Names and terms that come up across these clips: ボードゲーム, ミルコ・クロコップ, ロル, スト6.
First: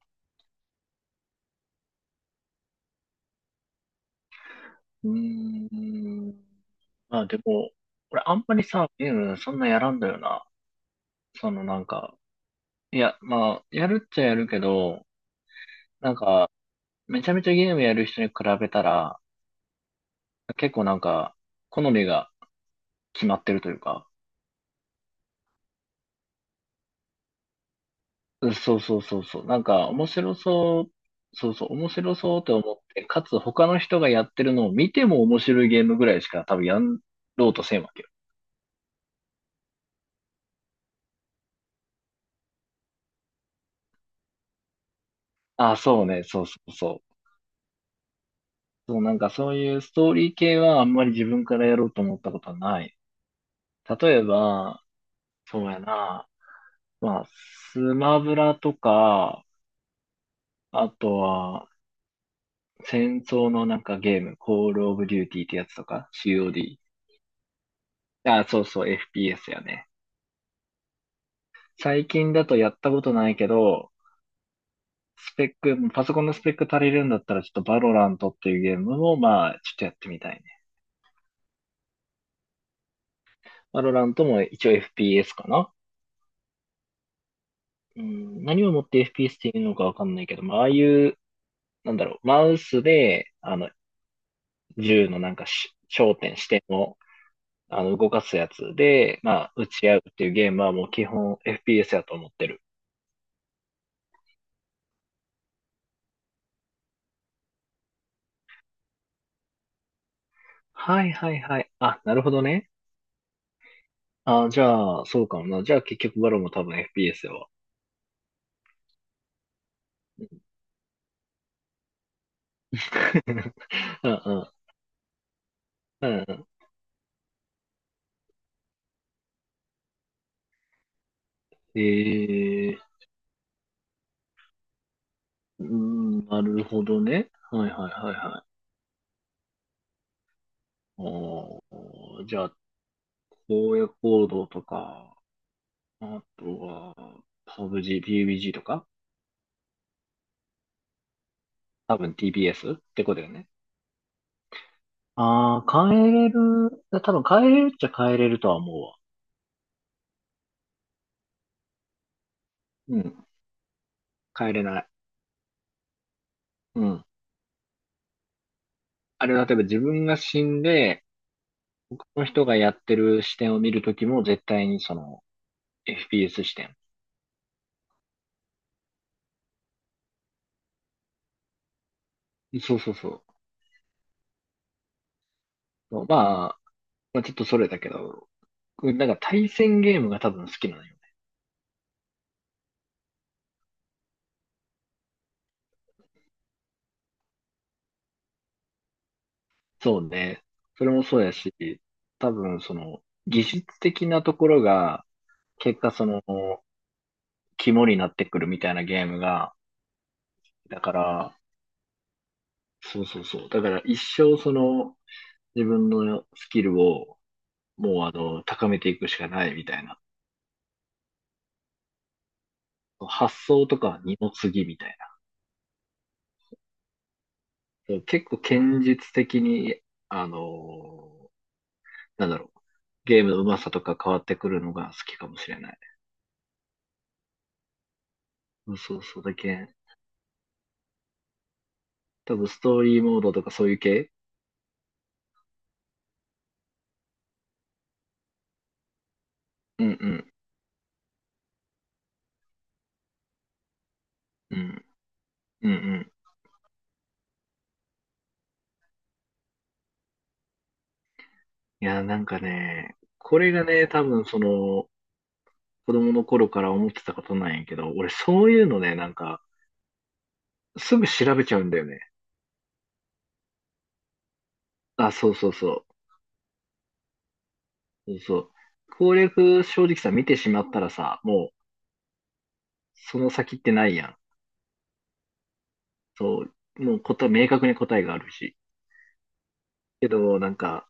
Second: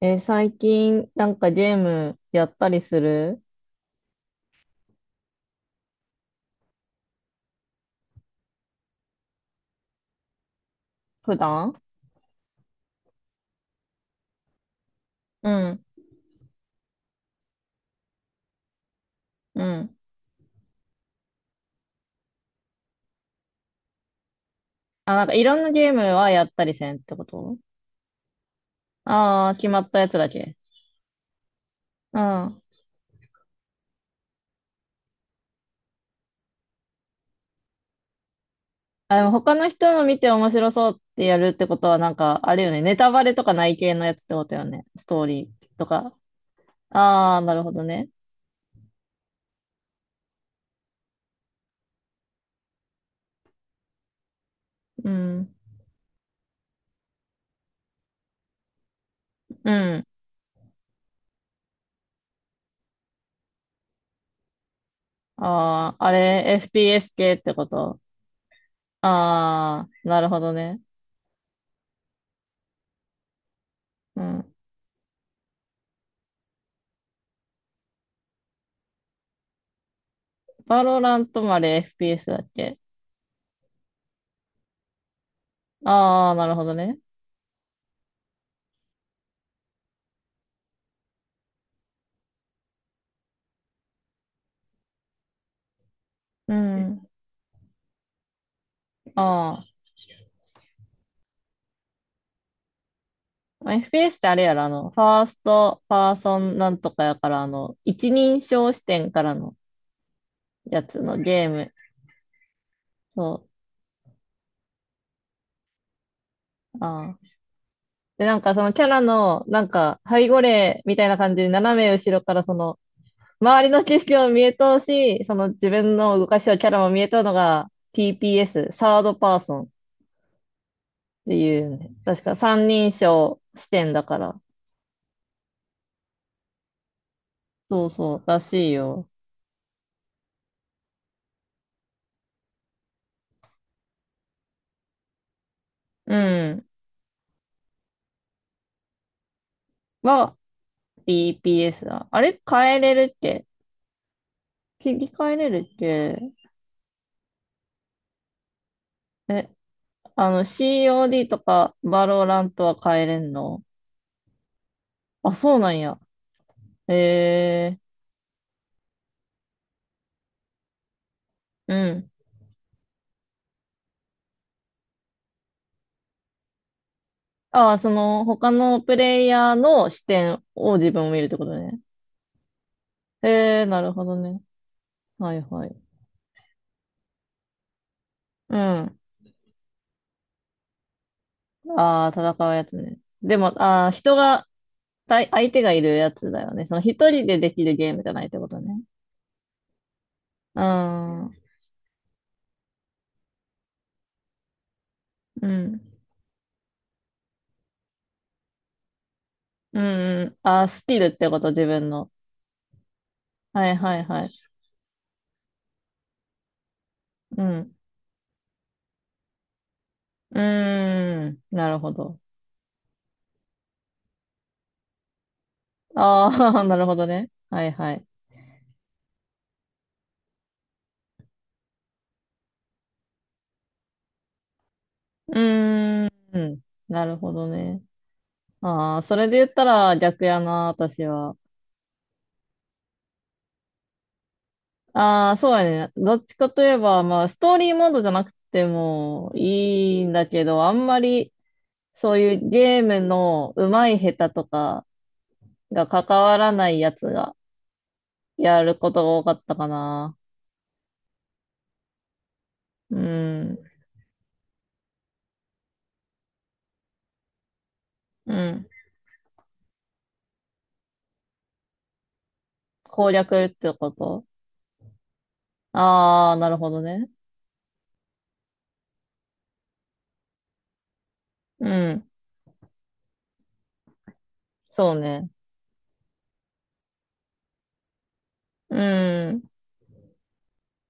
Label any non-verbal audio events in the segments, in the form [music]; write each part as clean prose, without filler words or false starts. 最近、なんかゲームやったりする？うーん。まあでも、俺あんまりさ、ゲームそんなやらんだよな。普その段？なんか、いや、まあ、やるっちゃやるけど、うん、なんか、めちゃめちゃゲームやる人に比べたら、うん。結構なんか、好みが決まってるというか、あ、なんかいろんなゲームはやったりせんってこと？うんそうそうそうそう、ああー、なん決まかった面やつだ白け。そう、そうそう、面白うそうってん。思って、かつ他の人がやってるのを見ても面白いゲームぐらいしか多分やろうとせんわけよ。あ、でも他の人の見て面白そうってやるってことは、なんか、あれよね。ネタバレとかない系のやつってことよね。ストーリーあ、とそうか。ね、そうそうそう。ああ、なるほどね。そう、なんかそういうストーリー系はあんまり自分からやろうと思ったことはない。例えば、うん。そうやな、まあ、スマブラとか、うん。あとは、戦争のなんかゲーム、コールオブデューティーってやつとああ、か、あれ、COD。FPS 系ってこと？あ、そうそう、FPS やね。ああなるほどね。最近だとやったことないけど、うん。スペック、パソコンのスペック足りるんだったら、ちょっとバロラントっていうゲームも、まあ、ちょっとやってみたいね。バロラントもあれ FPS だっけ？バロラントも一応 FPS かな。ああ、なるほどね。うん、何をもって FPS っていうのかわかんないけど、まあ、ああいうなんだろう、マウスで、銃のなんかし焦点、視う点を、ん。動かすやつで、まあ、あ撃あ。ち合うっていうゲームはもう基本 FPS やと思ってる。まあ FPS ってあれやろ。ファースト、パーソンなんとかやから、一人称視点からのやつはいのはいゲーはい。ム。あ、なるほどね。そあ、じゃあ、そうかもな。じゃあ結局バロも多分 う。ああ。FPS やわ。で、なんかそのキャラの、なんか、背後霊みたいな感じで斜め後ろからその、[laughs] 周りの景う色んもう見ん。えとうし、その自分うの動かんしをキャラも見えとうのが TPS、サードパーソンっていうえね、確か三人ー、称視点だから。うん、なるほどね。はいそはういはそいう、らはい。しいよ。おー、じゃあ、荒野行動とか、うあとん。は、PUBG とかは、BPS 多だ。分 あれ TBS っ変えれてるこっとだよけ？ね。切り替えれあるっあ、変えけ？れる。多分変えれるっちゃ変えれるとは思うわ。え、あの COD とかバローラントはう変えれん。んの？変えれない。あ、そうなんや。うん。えー、あれは例えば自分が死んで、うこん。の人がやってる視点を見るときも絶対にその FPS 視点。ああ、その他のプレイヤーの視点を自分を見るってことね。そうそうそなるほどね。はいはい。う。まあちょっとそれだけど、うん。なんか対戦ゲームが多分好きなのよね。ああ、戦うやつね。でも、ああ、対相手がいるやつだよね。その一人でできるゲームじゃないってことね。そうね。うそれもそうやん。し、多分その技術的なところがう結ん。果その肝になってくるみたいなゲームが、うんうん。あ、だスかキルってら、こと、自分の。そうそうそう。だはかいらは一いは生い。その自分のスキルをうん。もう高めていくしかないみたいな。うーん。なるほど。発想とかは二の次みたいな。ああ、[laughs] なるほどね。はいはそうい。結構堅実的に、あのなんだろう。ゲームの上手さとか変わってくるのが好きかうもしれない。ーん。なるほどね。そうそああ、うそそう。れで言ったら逆やな、私は。多分ストーリーモードとかそういう系。ああ、そうやね。どっちかといえば、まあ、ストーリーモードじゃなくてもうんいいうんだん。けど、あんまりそういうゲームの上手い下手とうん。かうんうがん。関わらないやつがやることが多かったかな。いや、なんかうね、これん。がね、多分その、子供の頃から思ってたことなんやけど、俺うそういうん。のね、なんか、すぐ調べちゃうんだよね。攻略ってこと？あ、そうそうそああー、なるほどね。う。そうそう。攻略正直さ、見てしまったらさ、もう、うん。その先ってないやん。そうね。そう、もう明確に答えがあるし。うん。けど、なんか、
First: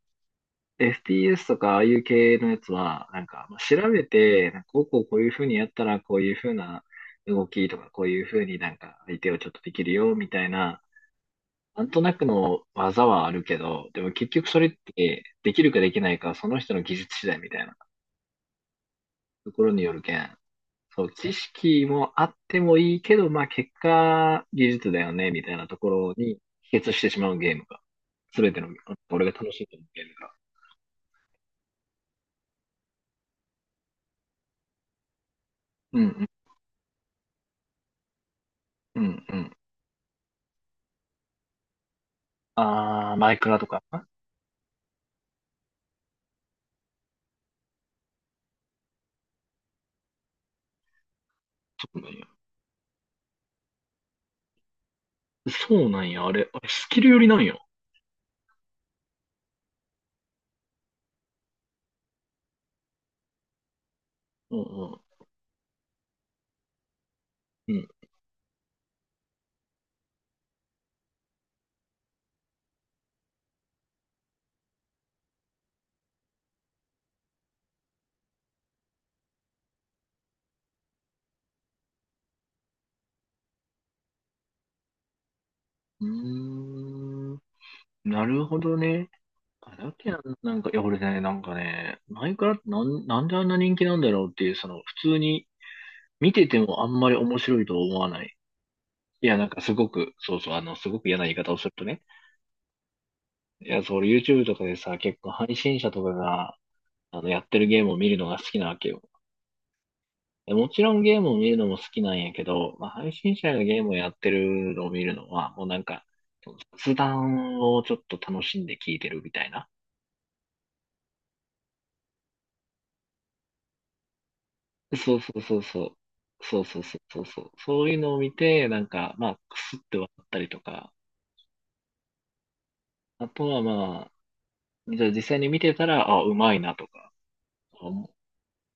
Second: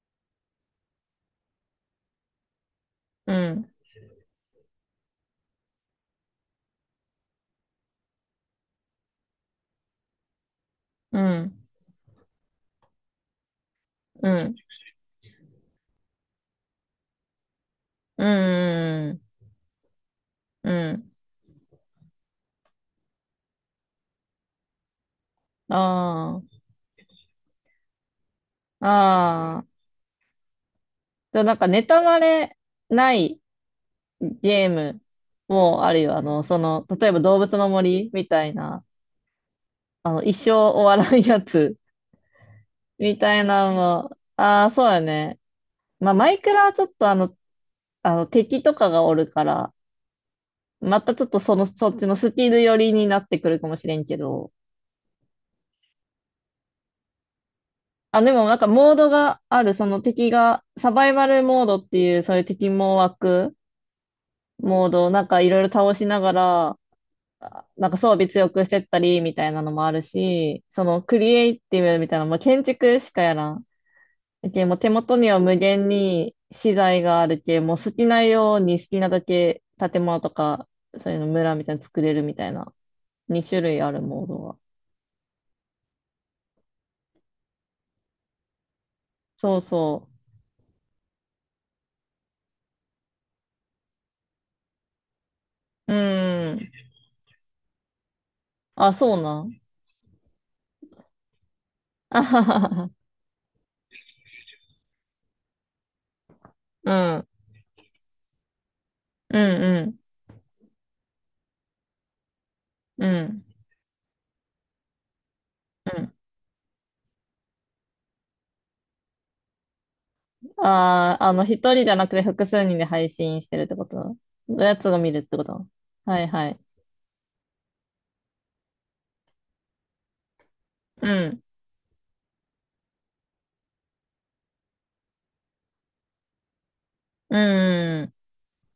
FPS とかああいう系のやつは、なんうか、まあん。調べて、なんかこうこうこういう風にやったら、こういう風な動きとか、こういう風になんか相手をちょっとできるよ、みたいな、うん。なんとなくの技はあるけど、でもう結局ん。それって、できるかできないかはその人の技術次第みたいなうん。ところによるけん。うそう、ん。知識もあってもいいけど、まあ結果、技術だよね、みたいなところにあ帰結してしまうゲームが、すべての、あ。俺が楽あしいとあ。思うゲームが。でもなんか、ネタバレないゲームもあうるよ。ん例えば動物の森みたいな、うん、うん、うん。一生終わらんやつ [laughs] あー、みマたイいクラとなのか。も、ああ、そうやね。まあ、マイクラはちょっと敵とかがおるから、またちょっとそそっうちなんのや。スキル寄りになってくるかもしれんけど。そうなんや、あれスキルよりなんや。あ、でもなんかモードがある、その敵が、サバイバルモードっていう、そういう敵も湧くうんモーうん。ドをなんかいろいろ倒しながら、あなんか装備強くしてったりみたいなのもあるし、そのクリエイティブみたいなのも建築しかやらん。けもう手元には無限に資材があるけ、もう好きなように好きなだけ建物とか、そういうの村みたいなの作れるみたいな、2種類あるモードが。うん。うーん。なるほどね。そうあ、だそけう。どなんか、いや、俺ね、なんかね、マイクラってなんであんな人気なんだろうっていう、その、普通にう見てーてん。もあんまり面白いと思わない。あ、そういや、ななんかん。すごく、そうそう、すごく嫌な言い方をするとね。あははは。いや、そう、俺 YouTube とかでさ、結構配信者とかが、うん。やってるゲームを見るのが好きなわけよ。うんでもちろんゲームを見るのも好きなんやけど、まあ、うん。配う信ん。者がゲームをやってるのを見るのは、もうなんうか、ん。雑談をちょっと楽しんで聞いてるみたいな。ああ、一人じゃなくて複数人で配信してるってこと？のやつが見そるうっそてうこそうと？そう。はいはい。そうそうそうそうそう。そういうのを見て、なんか、まあ、くすって笑ったりとか、うん。あとはまあ、じゃあ実際に見てたら、あ、うまいなとか、うん。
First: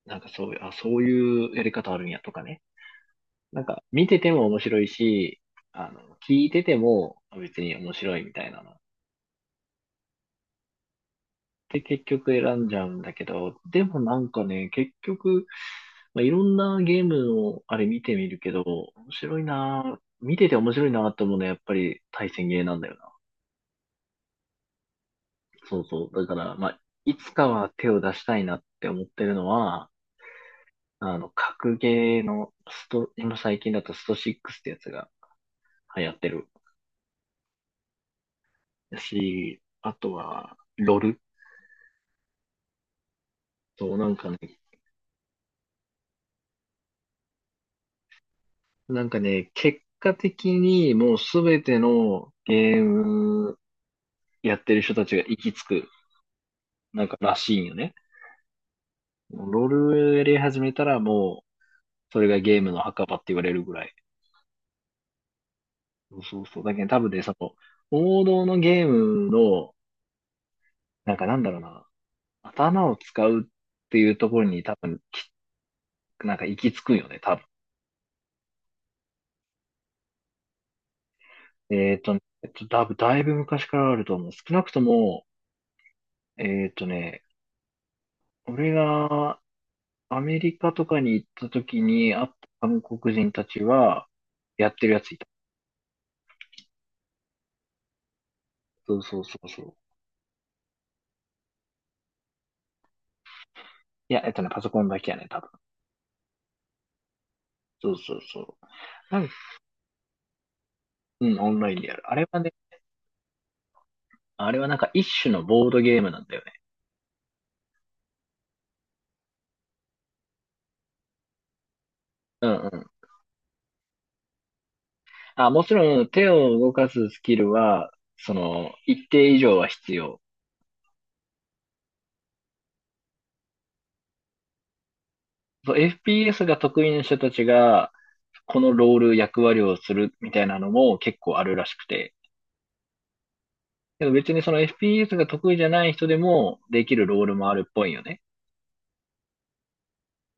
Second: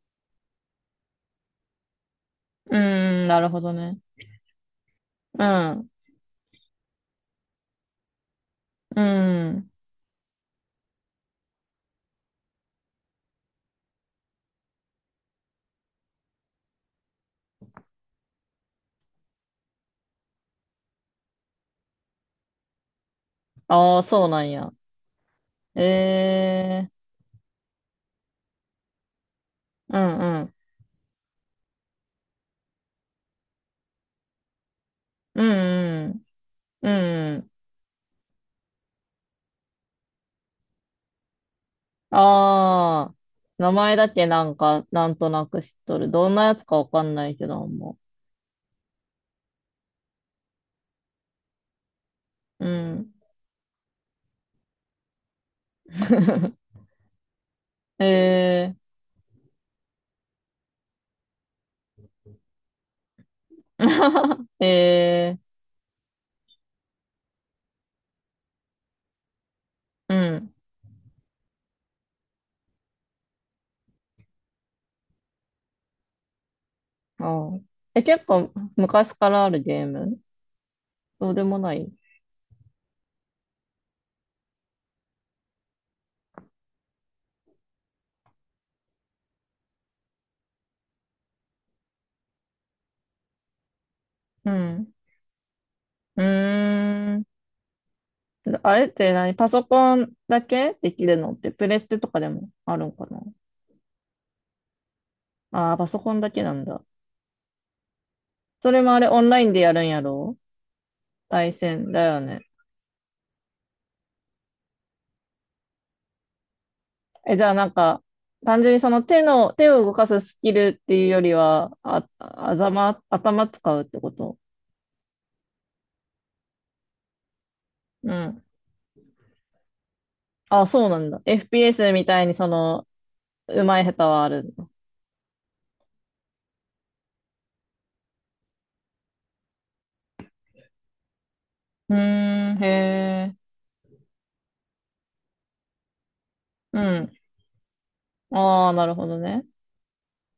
なんかそういう、あ、そういうやり方あるんやとかね。うん。なるほなんどかね。見てても面白いし、うん。あの、聞いててもあ別に面白いみたいなの。うん。で、結局選んじゃうんだけど、でもなんかね、結局、まあ、いろんなゲームのあれ見てみるけど、面白いなぁ、見てて面白いなぁと思うのはやっぱり対戦ゲーなんだよな。ああ、そうなんや。そうそう。だから、まあ、ええいつかは手を出したいなって思ってるのは、ー。うんうん。格ゲーの今最近だとスト6ってやつがう流んう行っん。てるうんうん。だし、あとは、ロルああ、名前と、なだんけかね、なんか、なんとなく知っとる。どんなやつかわかんないけど、もなんかね、結果的にもうすべてのう。うゲーん。ムやってる人たちが行き着く、[laughs] なんからしいんよね。えロールやり始めたらもう、それがゲームの墓場って言われるぐらい。ー、[laughs] えー、そうそうそう。だけど多分ね、その、王道のゲームの、うん。なんかなんだろうな、頭を使うっていうところに多分、なんか行き着くんよね、あ多分。ーえ、結構昔からあるゲーム？そうでもない？えっとね、多分だいぶ昔からあると思う。少なくとも、えっとね、俺がアメリカとかに行った時に会った韓国人たちは、うやってるん。やついた。うーん。あれっそうてそう何？そパうそソう。コンだけできるのって、プレステとかでもあるんかな？いや、パソコンだけやね、多分。ああー、パソコンだけなんだ。そうそうそう。それもあれオなンんラインでやるんやろ？うん、オ対ンラインで戦やだる。あよれはね。ね、あれはなんか一種のボードゲームなんだよね。え、じゃあなんか、単純に手を動かすスキルっていうよりは、あ、うんうん。頭使うってこと？あ、もちろん手を動かすスキルは、うそん。の、一定以上は必要。あ、そうなんだ。FPS みたいにうまい下手はあるんだ。そう、FPS が得意な人たちが、このロール役割をするみたいなのも結構あるらしくうて。ーん、へえ。でも別にその FPS が得意じゃない人でもうできるん。ロールもあるっぽいよね。ああ、なるほどね。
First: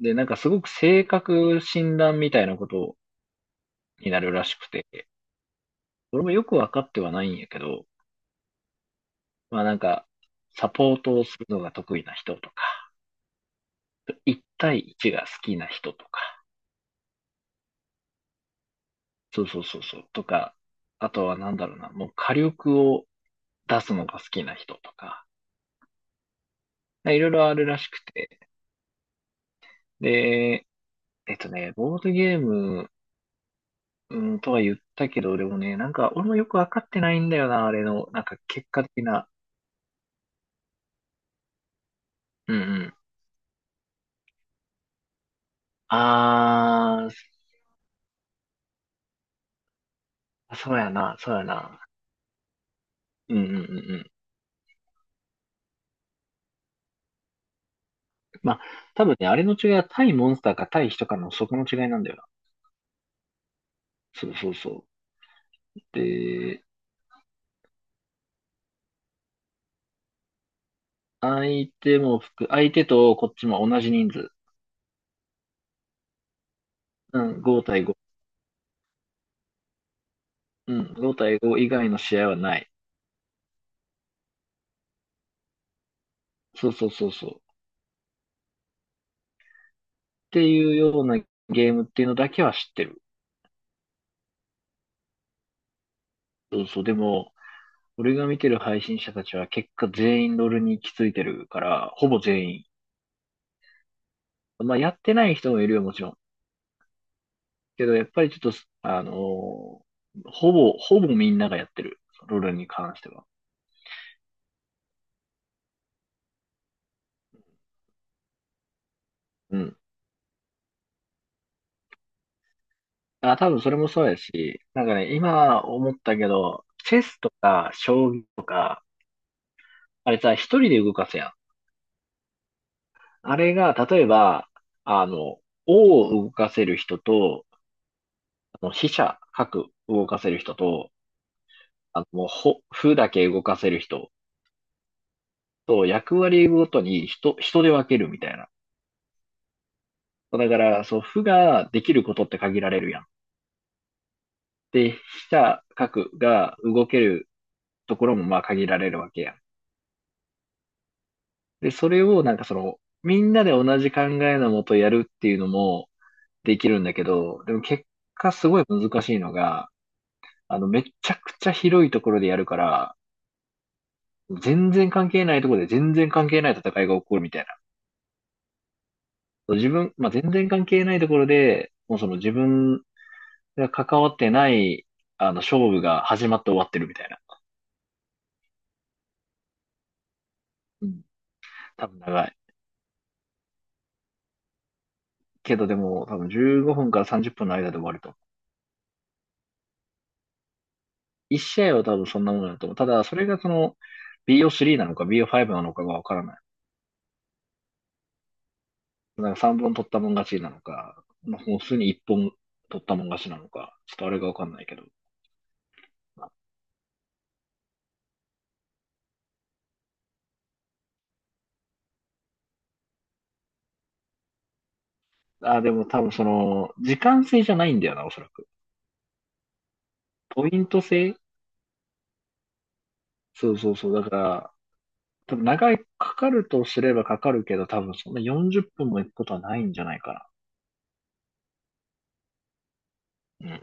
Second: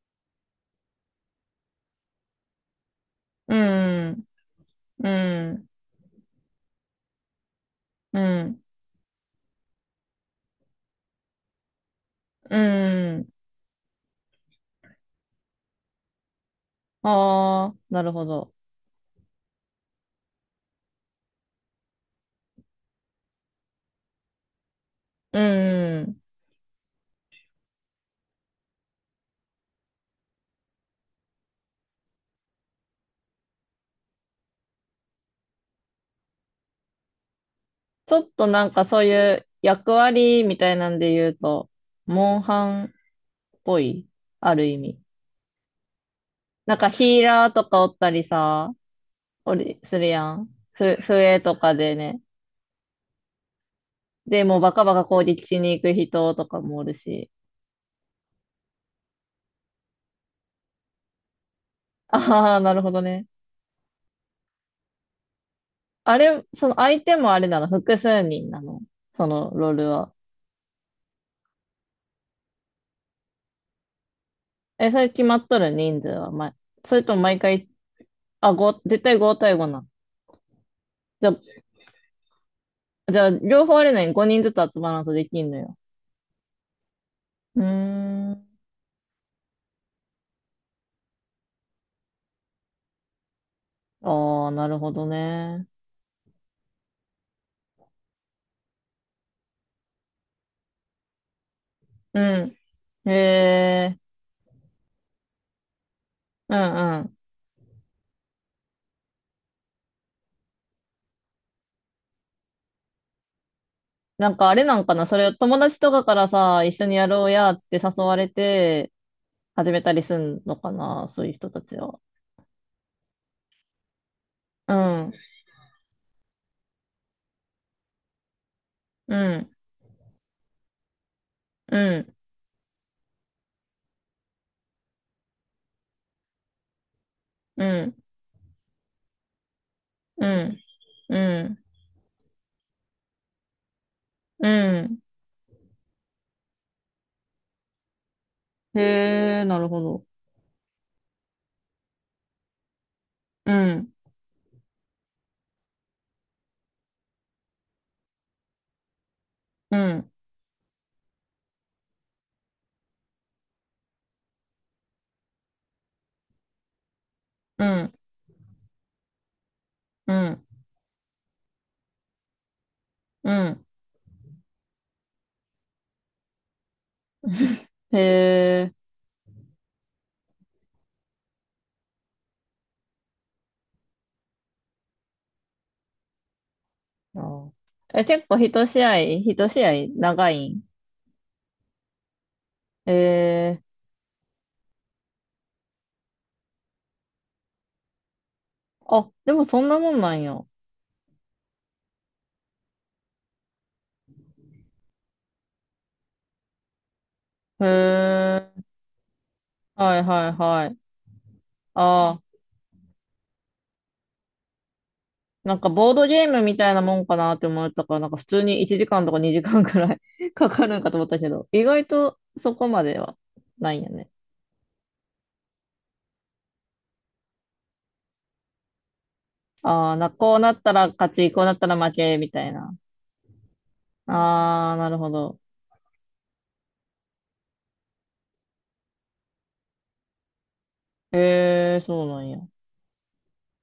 で、なんかすごく性格診断みたいなことうになん、るらしくて、うん、俺もよくわかってはないんやけど、うん、まあなんか、サポートをするのが得意な人とうか、ん。1対1が好きな人とか、ああ、なるほど。そうそうそうそう、とか、あとはなんだろうな、もう火力を出すのが好きな人とか、うん。いろいろあるらしくて、で、ボードゲーム。うん、とは言ったけど、でもね、なんか、俺もよくわかってないんだよな、あれの、ちょなんっか、とな結んか果そ的ういな。う役割みたいなんで言うと、モンうんうハンっん。ぽい、ある意味。なんかあヒーラーとかおったりさ、するやん。ー、そうやな、そう笛やとかな。でね。うんうんうんうん。で、もうバカバカ攻撃しに行く人とかもおるし。まあ、多分ね、あれの違いは対モンスターか対人かのそこの違いなんだよな。ああ、なるほどね。そうそうそう。あれ、で、その相手もあれなの？複数人なの？そのロールは。相手とこっちも同じ人数。え、それ決まっとる人数は、ま、それとうも毎ん、5回？対5。あ、絶対5対5なの？うん、5じゃ対5以外の試合はない。じゃあ、両方あれなに5人ずつ集まらんとできんのよ？そうそうそうそう。っうーん。ていうようなゲームっていうのだけは知ってる。ああ、なるほどね。そうそう。でも、俺が見てる配信者たちは結果全員ロールに行き着いてるから、ほうぼ全ん。員。へえ、まあ、やってない人もいるよ、もちろん。うんうん。けど、やっぱりちょっと、ほぼみんながやってる。ロールに関しては。なんかあれなんかな、それを友達とかからさ、一緒にやろうや、つって誘われて、う始ん。めたりすんのかな、そういう人たちは。あ、多分それもそうやし、うなんかん、ね、今思ったけど、チェスとか将棋、うん、あれさ、一人で動かすやん。うん、あれが、例えば、あの、王を動かせる人と、うん。飛車、角動かうせる人ん、と、うん、もう、歩だけ動かせる人。うん。そう、役割ごとに人で分けるみたいな。へえ、なるほど。そうだから、そう、負ができることって限られるやん。うん、で、飛車、角が動けるところもまあ限られるわけやん。うん、で、それをなんかその、みんなで同じ考えのもとやるっていうのもできるんだけど、でもう結ん、果すごい難しいのが、うん、めちゃくちゃ広いところでやるから、うん。全然関係ないところで全然関係ない戦いが起こるみたいへえ。な。自分、まあ、全然関係ないところで、もうその自分それは関わってない、勝負が始まって終わってるみたいな。あーえ、結構一試合、一試合長いん？うん。多分長い。へえ。けどでも、多分15分から30分の間で終わると。あ、でもそんなもんなんや。1試合は多分そんなものだと思う。ただ、それがその、BO3 なのか BO5 なのかがわからない。へえ。なんか3本取っはたいもんはい勝ちなのはい。か、まあ、普通に1ああ、本取ったもん勝ちなのか、ちょっとあれがわかんないけど。なんかボードゲームみたいなもんかなって思ったから、なんか普通に1時間とか2時間くらい [laughs] かかるんかと思ったけど、意外とそこまではないんやね。あ、でも多分その、時間制じゃないんだよな、おそらく。ああ、こうポなイっンたトら勝制。ち、こうなったら負け、みたいな。そうそうそう。だから、ああ、なるほ多ど。分長い、かかるとすればかかるけど、多分そんな40分も行くことはないんじゃないかええ、そうなんや。な。